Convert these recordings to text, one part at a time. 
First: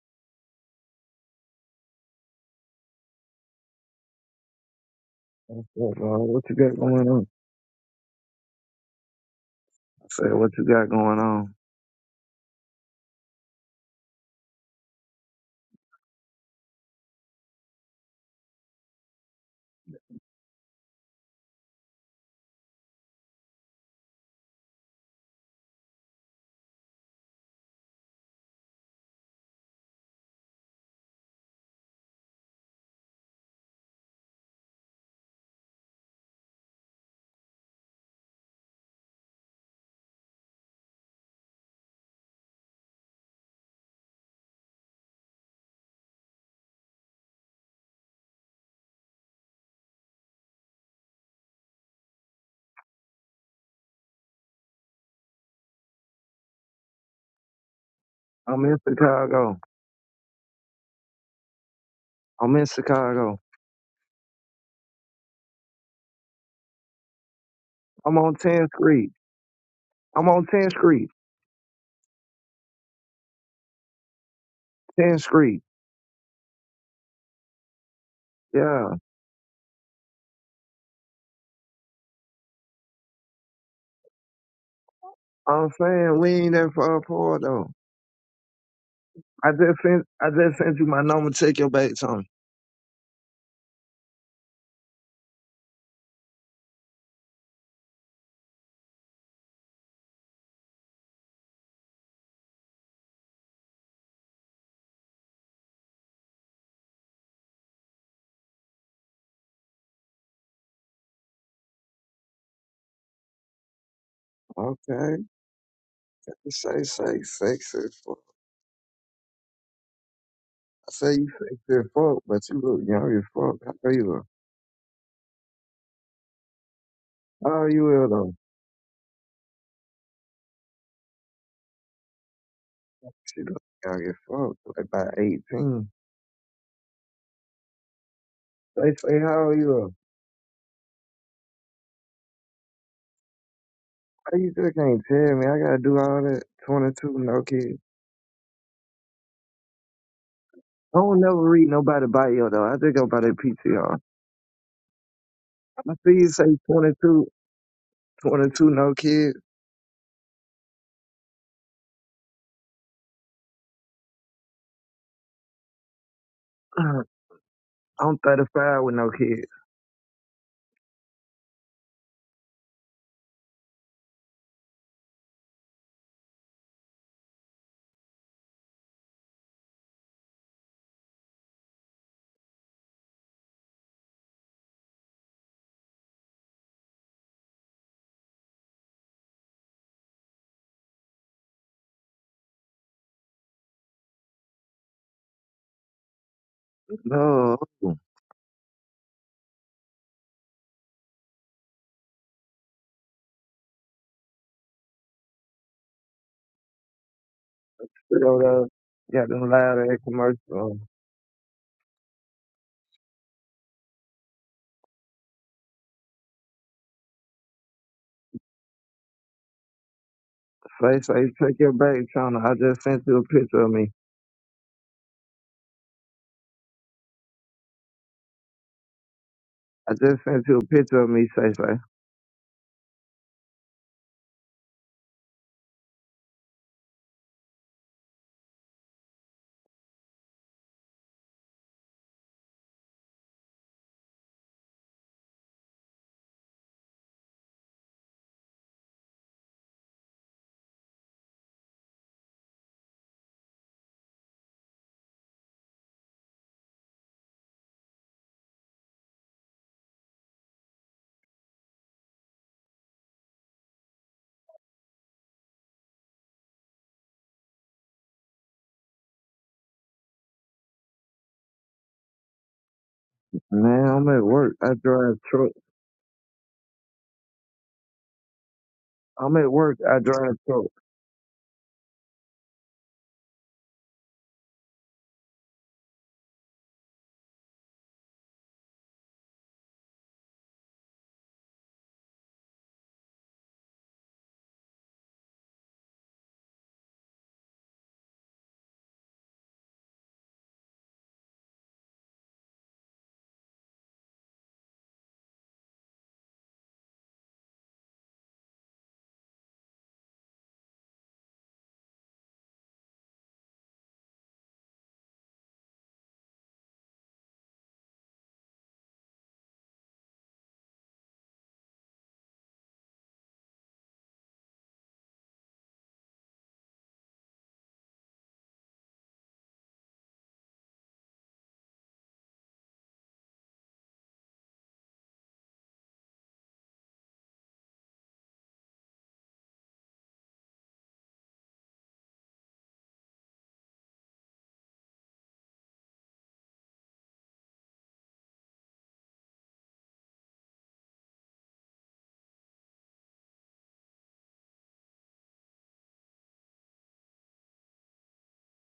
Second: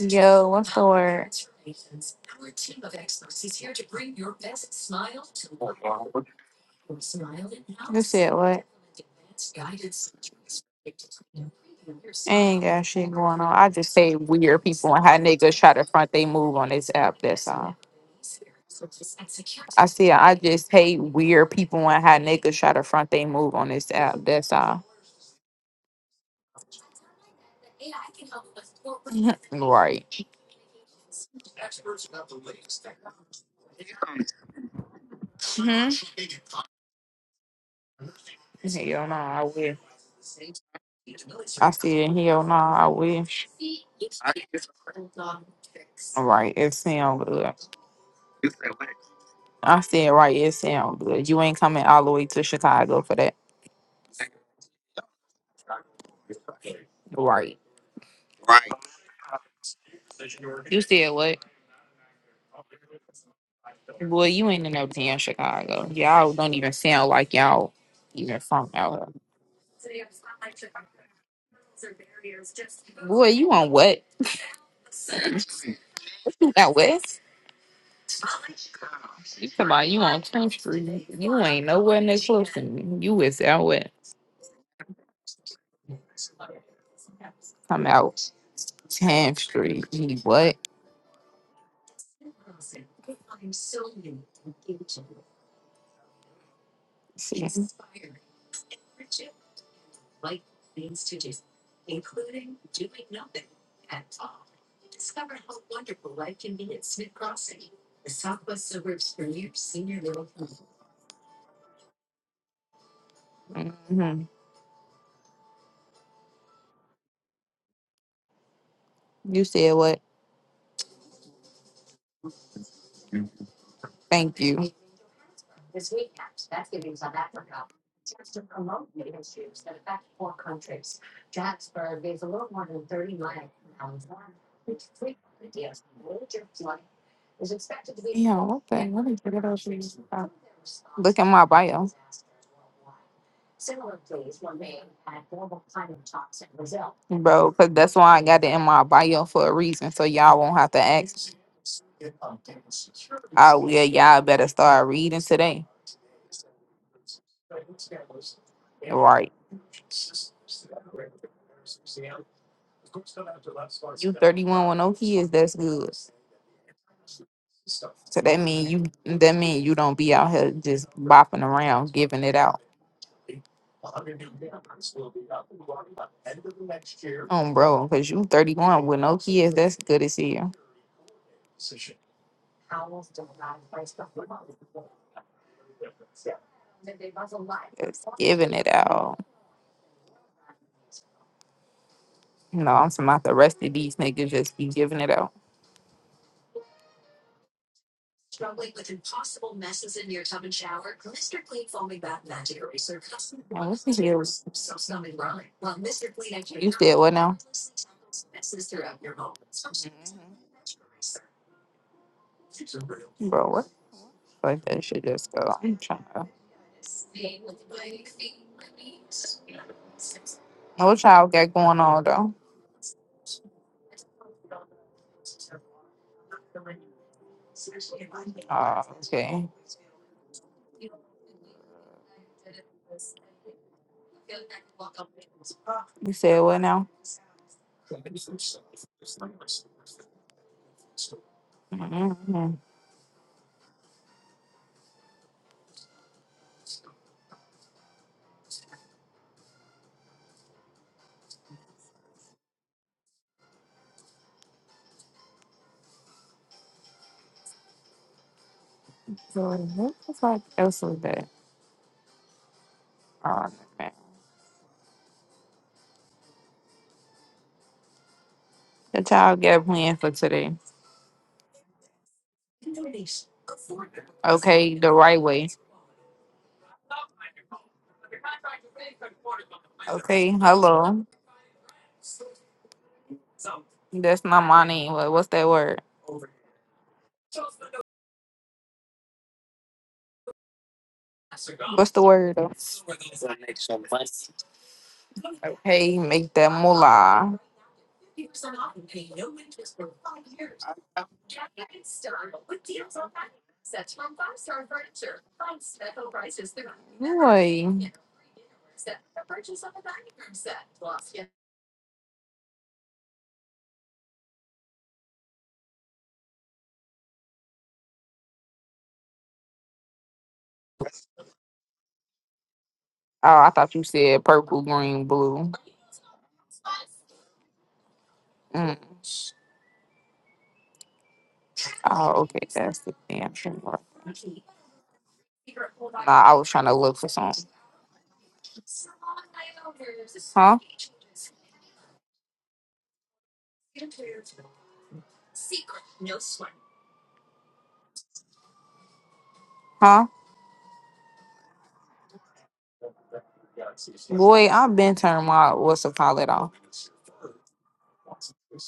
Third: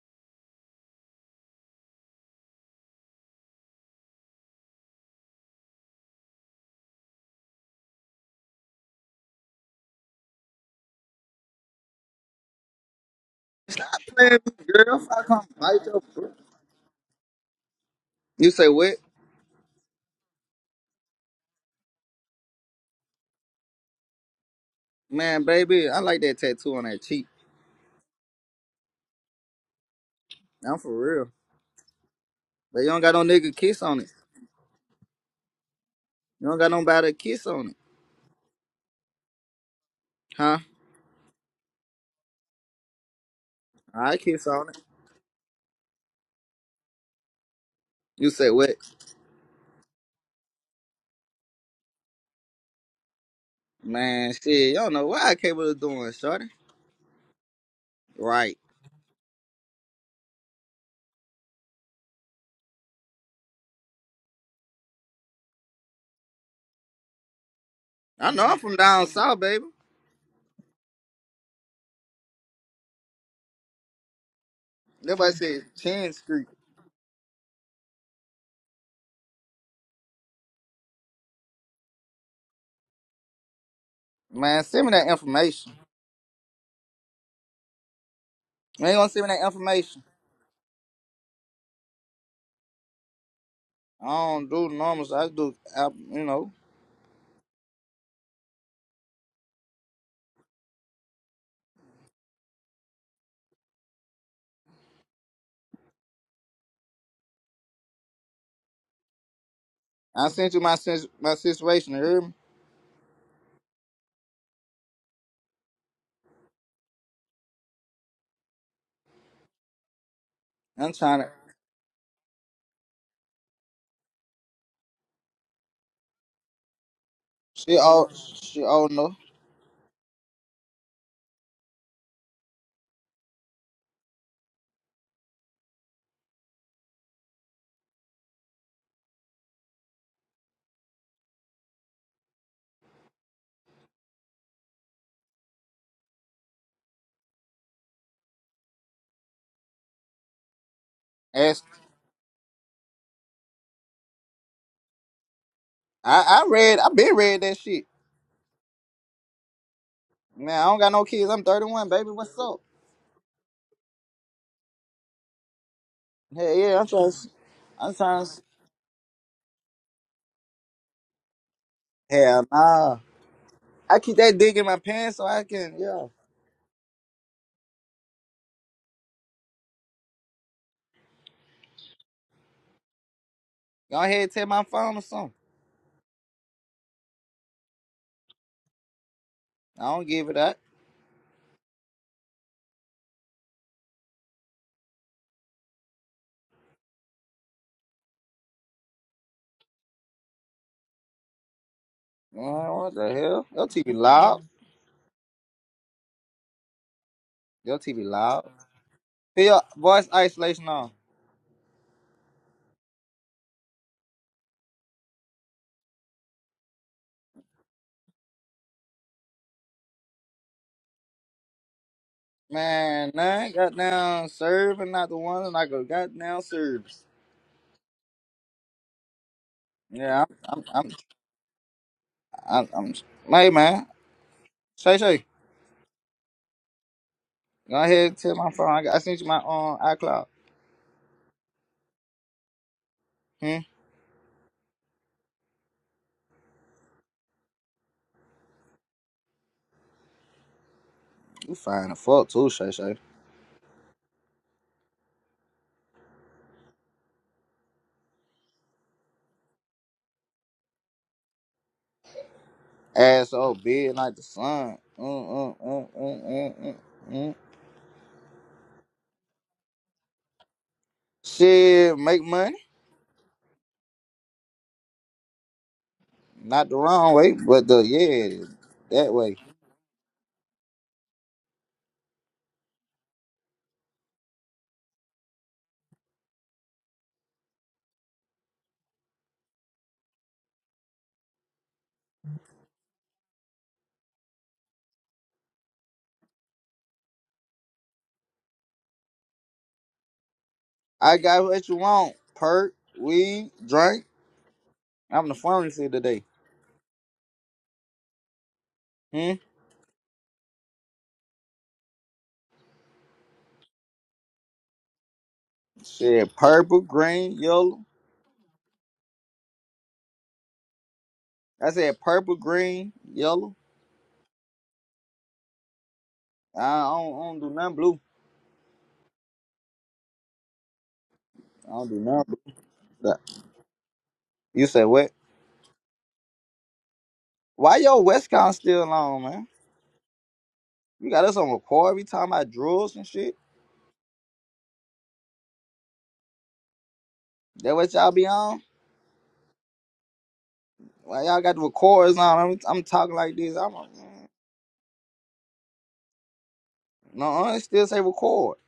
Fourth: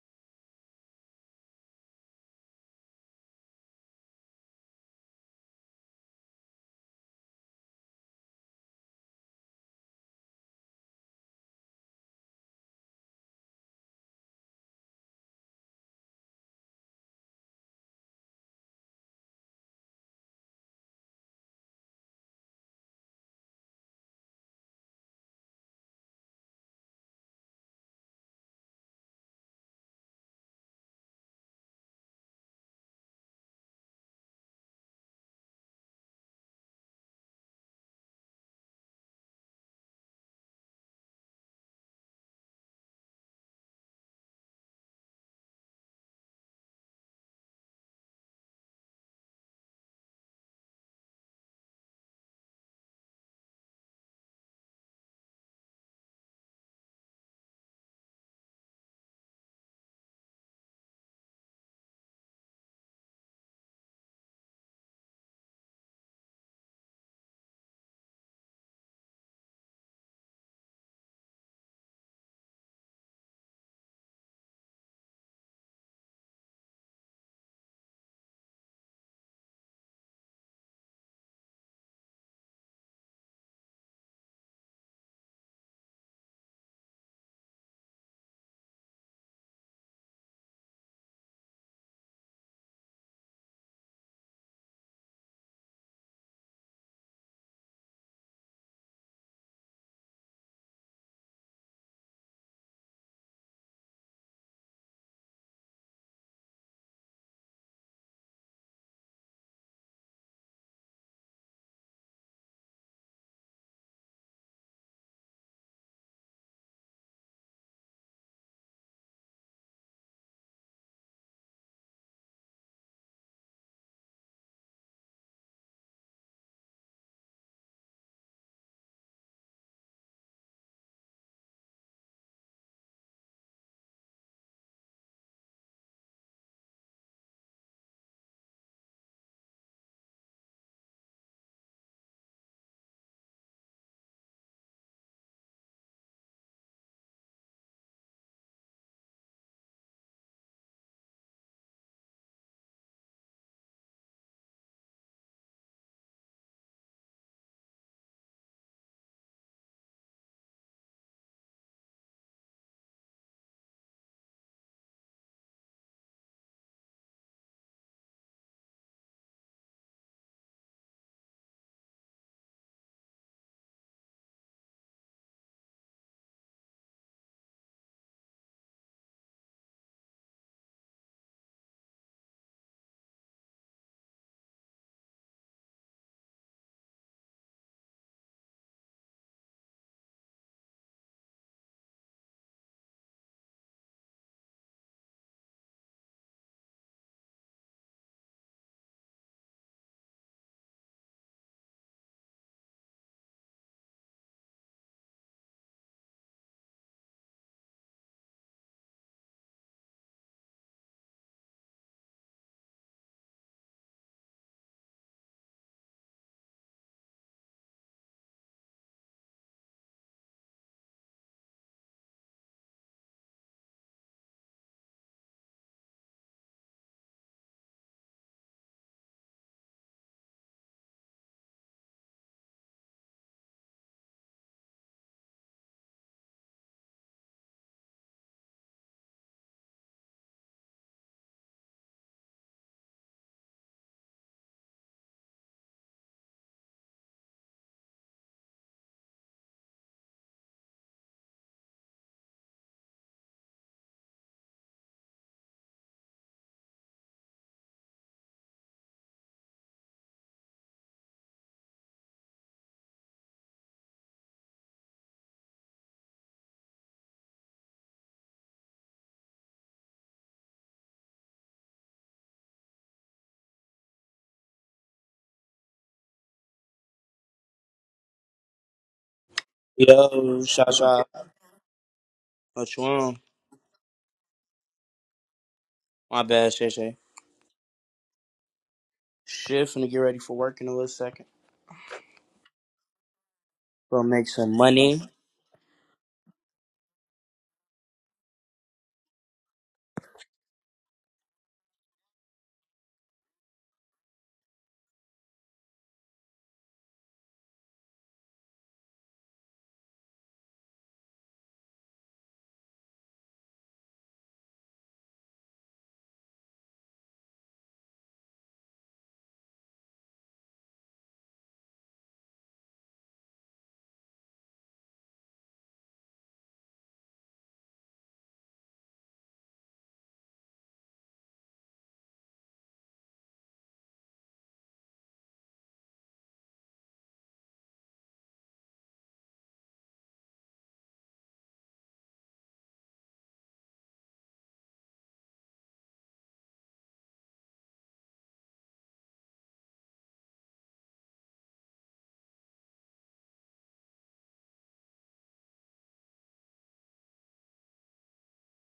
Yo, what's the word? What's up, bro? What you got going on? You said what? I said, what you got going on? I ain't got shit going on. I just say playing weird people girl. and If how I come niggas try to bite your front they butt. move on this app. That's all. You say what? I see. I just hate weird people and how niggas try to front they move on this app. That's all. Man, baby, I like that tattoo on that cheek. right. I'm for real. But you don't got no nigga kiss on it. Mm-hmm. You don't got nobody to kiss on it. Hell no, I will. Huh? I said, hell no, I will. I kiss on it. All right, it sound good. You say what? I said, right, it sound good. You ain't coming all the way to Chicago for that. Man, shit, you don't know what I capable of doing, shorty. Right. Right. I'm in Chicago. You said what? I'm in Chicago. Boy, you ain't in no damn Chicago. Y'all don't even sound like y'all I'm I on even know I'm 10th from from down Street. out south, baby. I'm on 10th Street. here. Boy, you on what? 10th Nobody Street. said Chin Street. You out west? Yeah. You come out, you on 10th Street. You ain't nowhere near close to me. You is out west. Man, send me that I'm information. saying we ain't that far apart though. Come out You ain't gonna send me 10th that I just Street. information. sent You I What? just sent you my number. Check your back on. I don't do normals. I do, I, you know. She's, I sent you my sis- my situation. You hear me? Mhm. Okay. You say say sexy as fuck. You said what? I I'm say trying you to. sexy as fuck, but you look young as fuck. How old you look? Thank you. Yeah, what How old She you are all though? she all know. She look young as fuck. Like about 18. the? They What is say it how old about you you? are? Uh, Look at my bio, How you still can't tell me? I gotta do all that. 22, no bro, because kids. that's why I got it in my bio for a reason. So y'all won't have to I don't ask. never Ask read nobody bio though. I think about that Oh, yeah, PTR. y'all better start reading today. I see you I, say I read I twenty been two, read that shit. 22, no Right. kids. Man, I don't got no kids. I'm 31, baby. What's up? You 31 with no kids, that's good. Hell yeah, I'm trying. to- I'm I'm So trying. that to- mean 35 with no you that kids. mean you don't be out here just bopping around giving it Hell out. nah. I keep that dick in my pants so I can yeah. Um, bro, because you 31 with no kids, that's good as hell. Go ahead and take my phone or something. Just giving it out. I don't give it up. No, I'm talking about the rest of these niggas just be giving it out. No. You Now, what's Man, what the hell? Your the TV heels? loud. You said what now? Your TV know, loud. though, got Put them your loud ass voice Mm-hmm. isolation commercials. on. Bro, what the fuck? That shit just go. I'm trying to. Say, What y'all say, got check your going back on though? channel. I just sent Man, you a nah, picture of me. goddamn serving not the one and I go goddamn service. Uh, okay. I Yeah, just sent you I'm a I'm I'm picture of me, say, say. I'm, I'm, hey man. Shay Shay. You said what now? Go ahead and tell my phone. I, got- I sent you my um iCloud. Mm-hmm. Hmm? You fine the fuck too, Shay Shay. So what the fuck else was that? Ass Oh so man. big like the sun. Mm, mm, mm, mm, mm, mm, mm. The child got planned for today. Shit, make money. Man, I'm at work. I Okay, the drive right way. truck. Not the wrong way, but the yeah, that I'm way. at work. I Okay, drive Yo, truck. Shasha. hello. What you on? That's not my name. What- What's that word? My bad, Shay Shay. Shit, finna get ready for work in a little second. What's the word? though? Gonna make some money. Okay, make that moolah. I got what you want. Perk, weed, drink. I'm the pharmacy today. Boy. Hmm? Shit, purple, green, yellow. I said purple, green, Oh, I yellow. thought you said purple, green, blue. I don't, I don't do nothing blue. Mm. I don't do Oh, nothing okay. That's the blue. damn thing. You said what? Nah, I was trying to look for something. Why your Westcon still on, man? Huh? You got us on record every time I drills and shit. That what y'all be on? Huh? Why y'all got the records on? I'm, I'm talking like this. I'm like, man. Boy, I've been turning my what's a pilot off. no, I still say record.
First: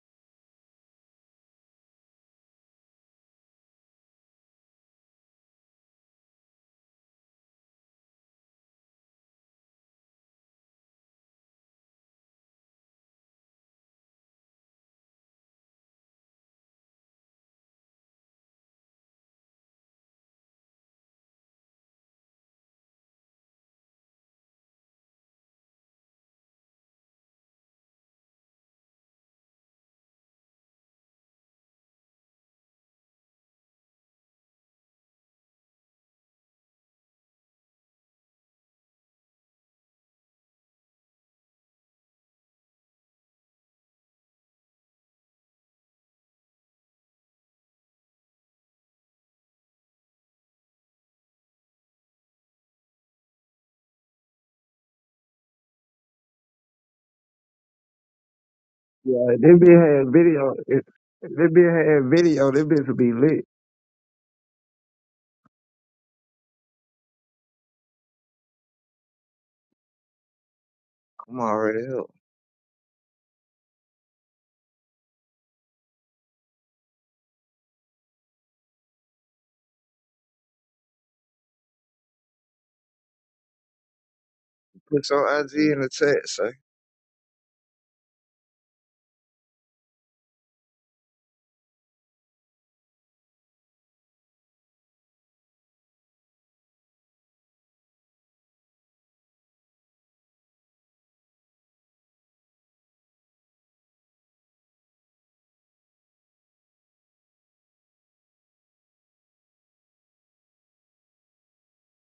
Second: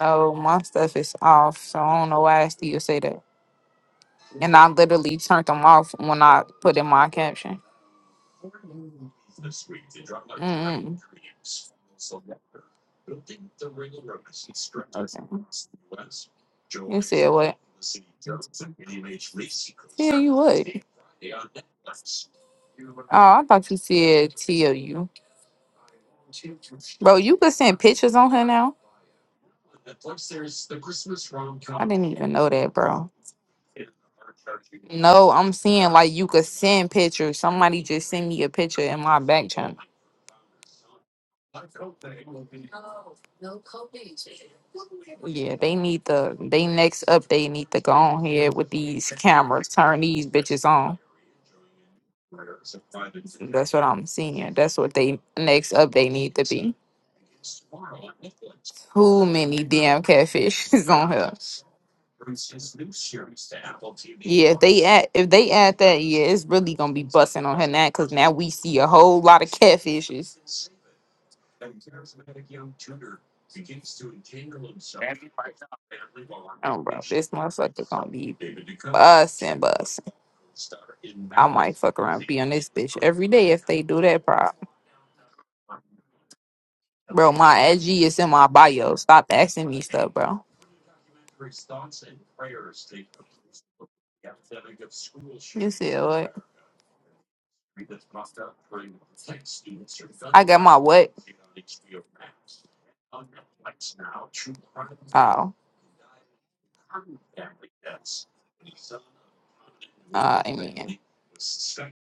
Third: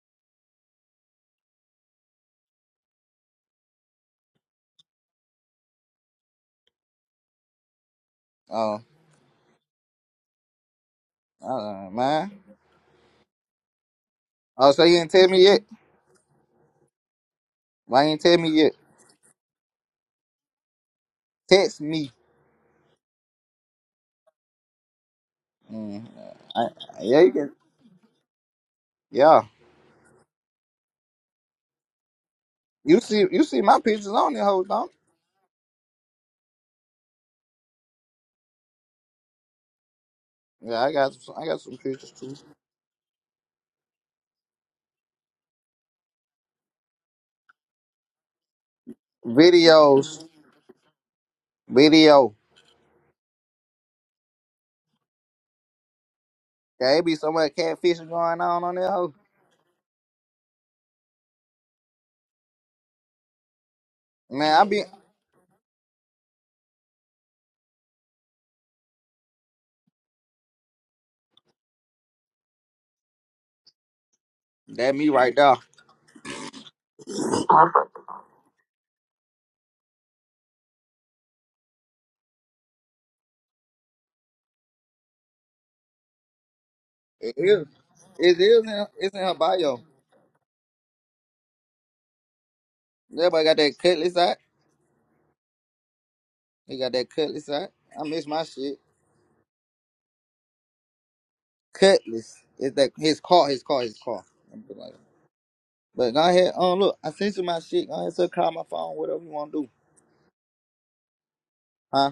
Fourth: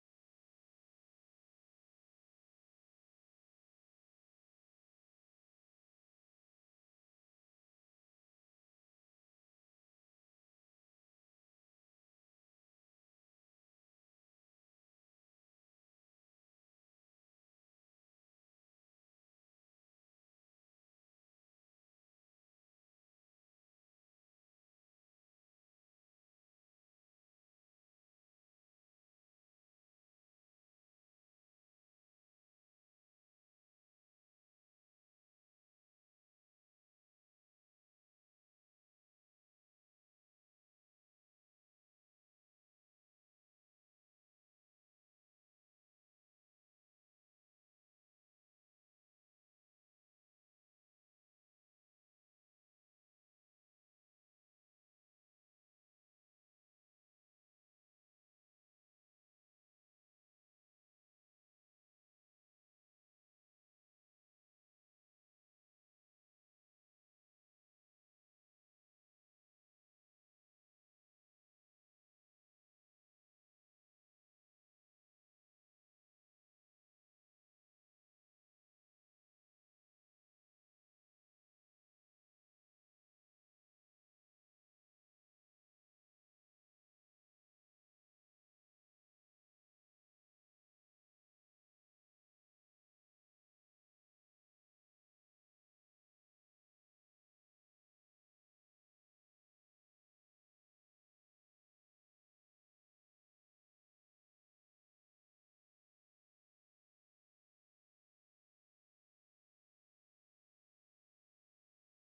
No, my stuff is off, so I don't know why I still say that. And I literally turned them off when I put in my caption. Oh, Mm. uh, man. Okay. Oh, so you didn't tell me yet? You said what? Why you didn't tell me yet? Yeah, you would. Text me. Oh, I thought you said T O U. Mm, I, Bro, yeah, you you can. could send pictures on her now. Yeah, I didn't even know that, you bro. see, you see my pictures on there, hold on. No, I'm seeing like you could send pictures. Somebody just sent me a picture in my back channel. Yeah, I got, some, I got some pictures too. Yeah, they need the they next up. They need to go on here with these cameras, turn Videos, these bitches on. video. That's what I'm seeing. That's what they next up. They need to be. Yeah, it be so much catfishing going on on there, hoe. Who Yeah, they many be damn had video. catfish If is on here? They be had video. This bitch will be lit. Yeah, Man, if I be they add if they add that, yeah, it's really gonna be busting on her now because now we see a whole lot of catfishes. Come on, already That me right there. Oh, bro, this motherfucker gonna be busting, busting. I might fuck around, be on this bitch every day if they do that, bro. Put your IG in the chat, Bro, It my is. IG is in It my is. In, bio. it's in Stop her asking me bio. stuff, bro. Everybody got that cutlass out. You said what? He got that cutlass out. I miss my shit. I got my what? Cutlass. It's that his car. His car. His car. I'm like But go ahead. Um, look, I sent you my shit. Go ahead, so call my phone. Whatever you want to do. Oh, amen. Huh?